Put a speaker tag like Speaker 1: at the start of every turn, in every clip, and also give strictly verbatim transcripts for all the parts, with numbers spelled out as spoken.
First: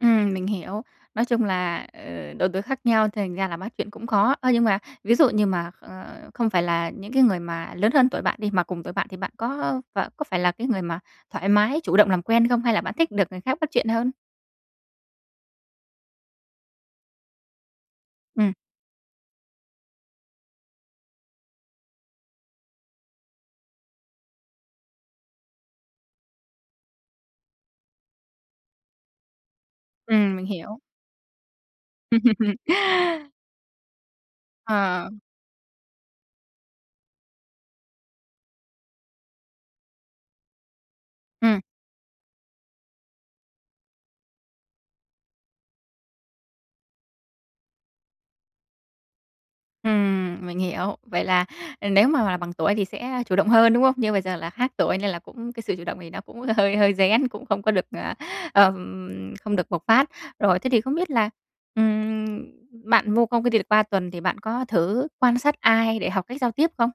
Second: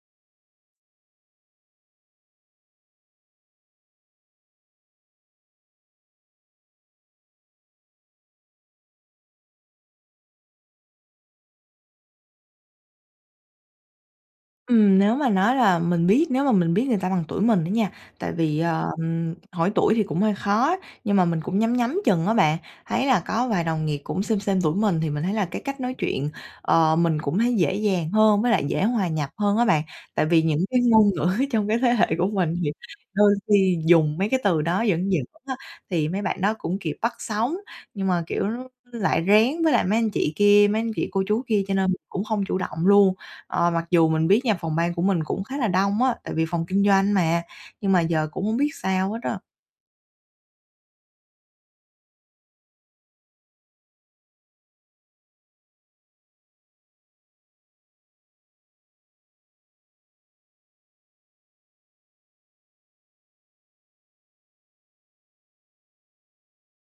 Speaker 1: Ừm, mình hiểu. Nói chung là, ờ, độ tuổi khác nhau thành ra là bắt chuyện cũng khó. Ơ, nhưng mà ví dụ như mà, ờ, không phải là những cái người mà lớn hơn tuổi bạn đi, mà cùng tuổi bạn thì bạn có, ơ, ph có phải là cái người mà thoải mái, chủ động làm quen không? Hay là bạn thích được người khác bắt chuyện hơn?
Speaker 2: Ừm, nếu mà nói là mình biết nếu mà mình biết người ta bằng tuổi mình á nha tại
Speaker 1: Ừm.
Speaker 2: vì, ờm, hỏi tuổi thì cũng hơi khó á, nhưng mà mình cũng nhắm nhắm chừng á bạn, thấy là có vài đồng nghiệp cũng xêm xêm tuổi mình thì mình thấy là cái cách nói chuyện, ờ, mình cũng thấy dễ dàng hơn, với lại dễ hòa nhập hơn á bạn. Tại
Speaker 1: Ừm,
Speaker 2: vì
Speaker 1: mình
Speaker 2: những cái
Speaker 1: hiểu.
Speaker 2: ngôn ngữ trong cái thế hệ của mình thì đôi khi dùng mấy cái từ đó
Speaker 1: Ờ.
Speaker 2: giỡn giỡn á, thì mấy bạn đó cũng kịp bắt sóng. Nhưng mà, kiểu, lại rén với lại mấy anh chị kia, mấy anh chị cô chú
Speaker 1: Ừm.
Speaker 2: kia cho nên mình cũng không chủ động luôn. Ờ, mặc dù mình biết nha phòng ban của mình cũng khá là đông á, tại vì phòng kinh doanh mà, nhưng mà giờ cũng không biết sao hết á.
Speaker 1: Ừm, mình hiểu. Vậy là, ờ, nếu mà là bằng tuổi thì sẽ chủ động hơn, đúng không? Như bây giờ là khác tuổi nên là cũng cái sự chủ động thì nó cũng hơi hơi rén, cũng không có được, ờ, ừm, không được bộc phát. Rồi thế thì không biết là, ừm, bạn vô công cái ty được ba tuần thì bạn có thử quan sát ai để học cách giao tiếp không?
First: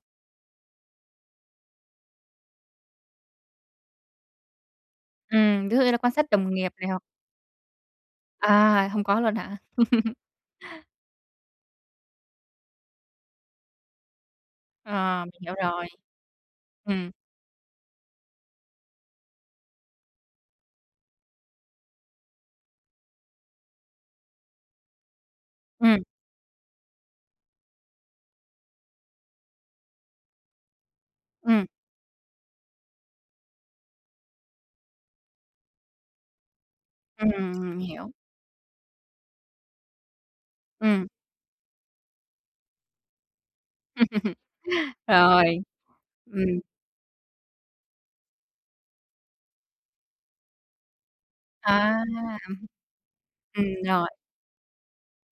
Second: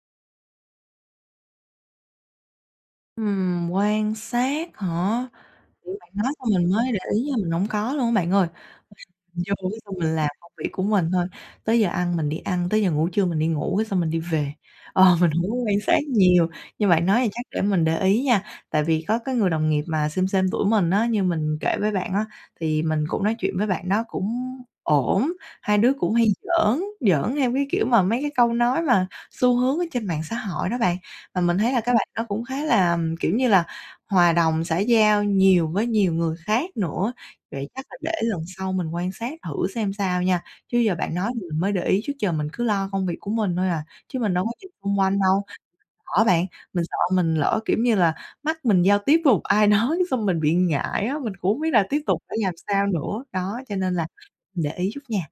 Speaker 2: Ừm, quan sát hả?
Speaker 1: Ừm, ví dụ như
Speaker 2: Kiểu,
Speaker 1: là
Speaker 2: bạn
Speaker 1: quan sát
Speaker 2: nói xong
Speaker 1: đồng
Speaker 2: mình
Speaker 1: nghiệp này
Speaker 2: mới để
Speaker 1: hoặc
Speaker 2: ý nha, mình hổng có luôn á bạn ơi.
Speaker 1: À, hông có luôn
Speaker 2: Mình
Speaker 1: hả?
Speaker 2: vô cái xong mình làm công việc của mình thôi, tới giờ ăn mình đi ăn, tới giờ ngủ trưa mình đi ngủ cái xong mình đi về.
Speaker 1: Ờ,
Speaker 2: Ờ, mình
Speaker 1: mình
Speaker 2: hổng
Speaker 1: hiểu
Speaker 2: có quan
Speaker 1: rồi.
Speaker 2: sát nhiều. Như bạn
Speaker 1: Ừm.
Speaker 2: nói thì chắc để mình để ý nha. Tại vì có cái người đồng nghiệp mà xêm xêm tuổi mình á, như mình kể với bạn á, thì mình cũng nói chuyện với bạn đó cũng ổn. Hai đứa
Speaker 1: Ừm.
Speaker 2: cũng hay giỡn, giỡn theo cái kiểu mà mấy cái câu nói mà xu hướng ở trên mạng xã hội đó bạn. Và mình
Speaker 1: Ừm.
Speaker 2: thấy là cái bạn đó cũng khá là, kiểu như là, hòa đồng, xã giao nhiều với nhiều người khác nữa. Vậy
Speaker 1: Ừm,
Speaker 2: chắc là
Speaker 1: hiểu.
Speaker 2: để lần sau mình quan sát thử xem sao nha. Chứ giờ
Speaker 1: Ừm.
Speaker 2: bạn nói thì mình mới để ý, trước giờ mình cứ lo công việc của mình thôi à, chứ mình đâu có nhìn xung quanh đâu
Speaker 1: Rồi,
Speaker 2: [unintelligible] á bạn.
Speaker 1: ừm.
Speaker 2: Mình sợ mình lỡ, kiểu như là, mắt mình giao tiếp với một ai đó cái xong mình bị ngại á, mình cũng không biết là
Speaker 1: À!
Speaker 2: tiếp
Speaker 1: Ừm
Speaker 2: tục phải làm sao nữa. Đó,
Speaker 1: húm.
Speaker 2: cho
Speaker 1: Ừm,
Speaker 2: nên là
Speaker 1: rồi.
Speaker 2: mình để ý chút nha.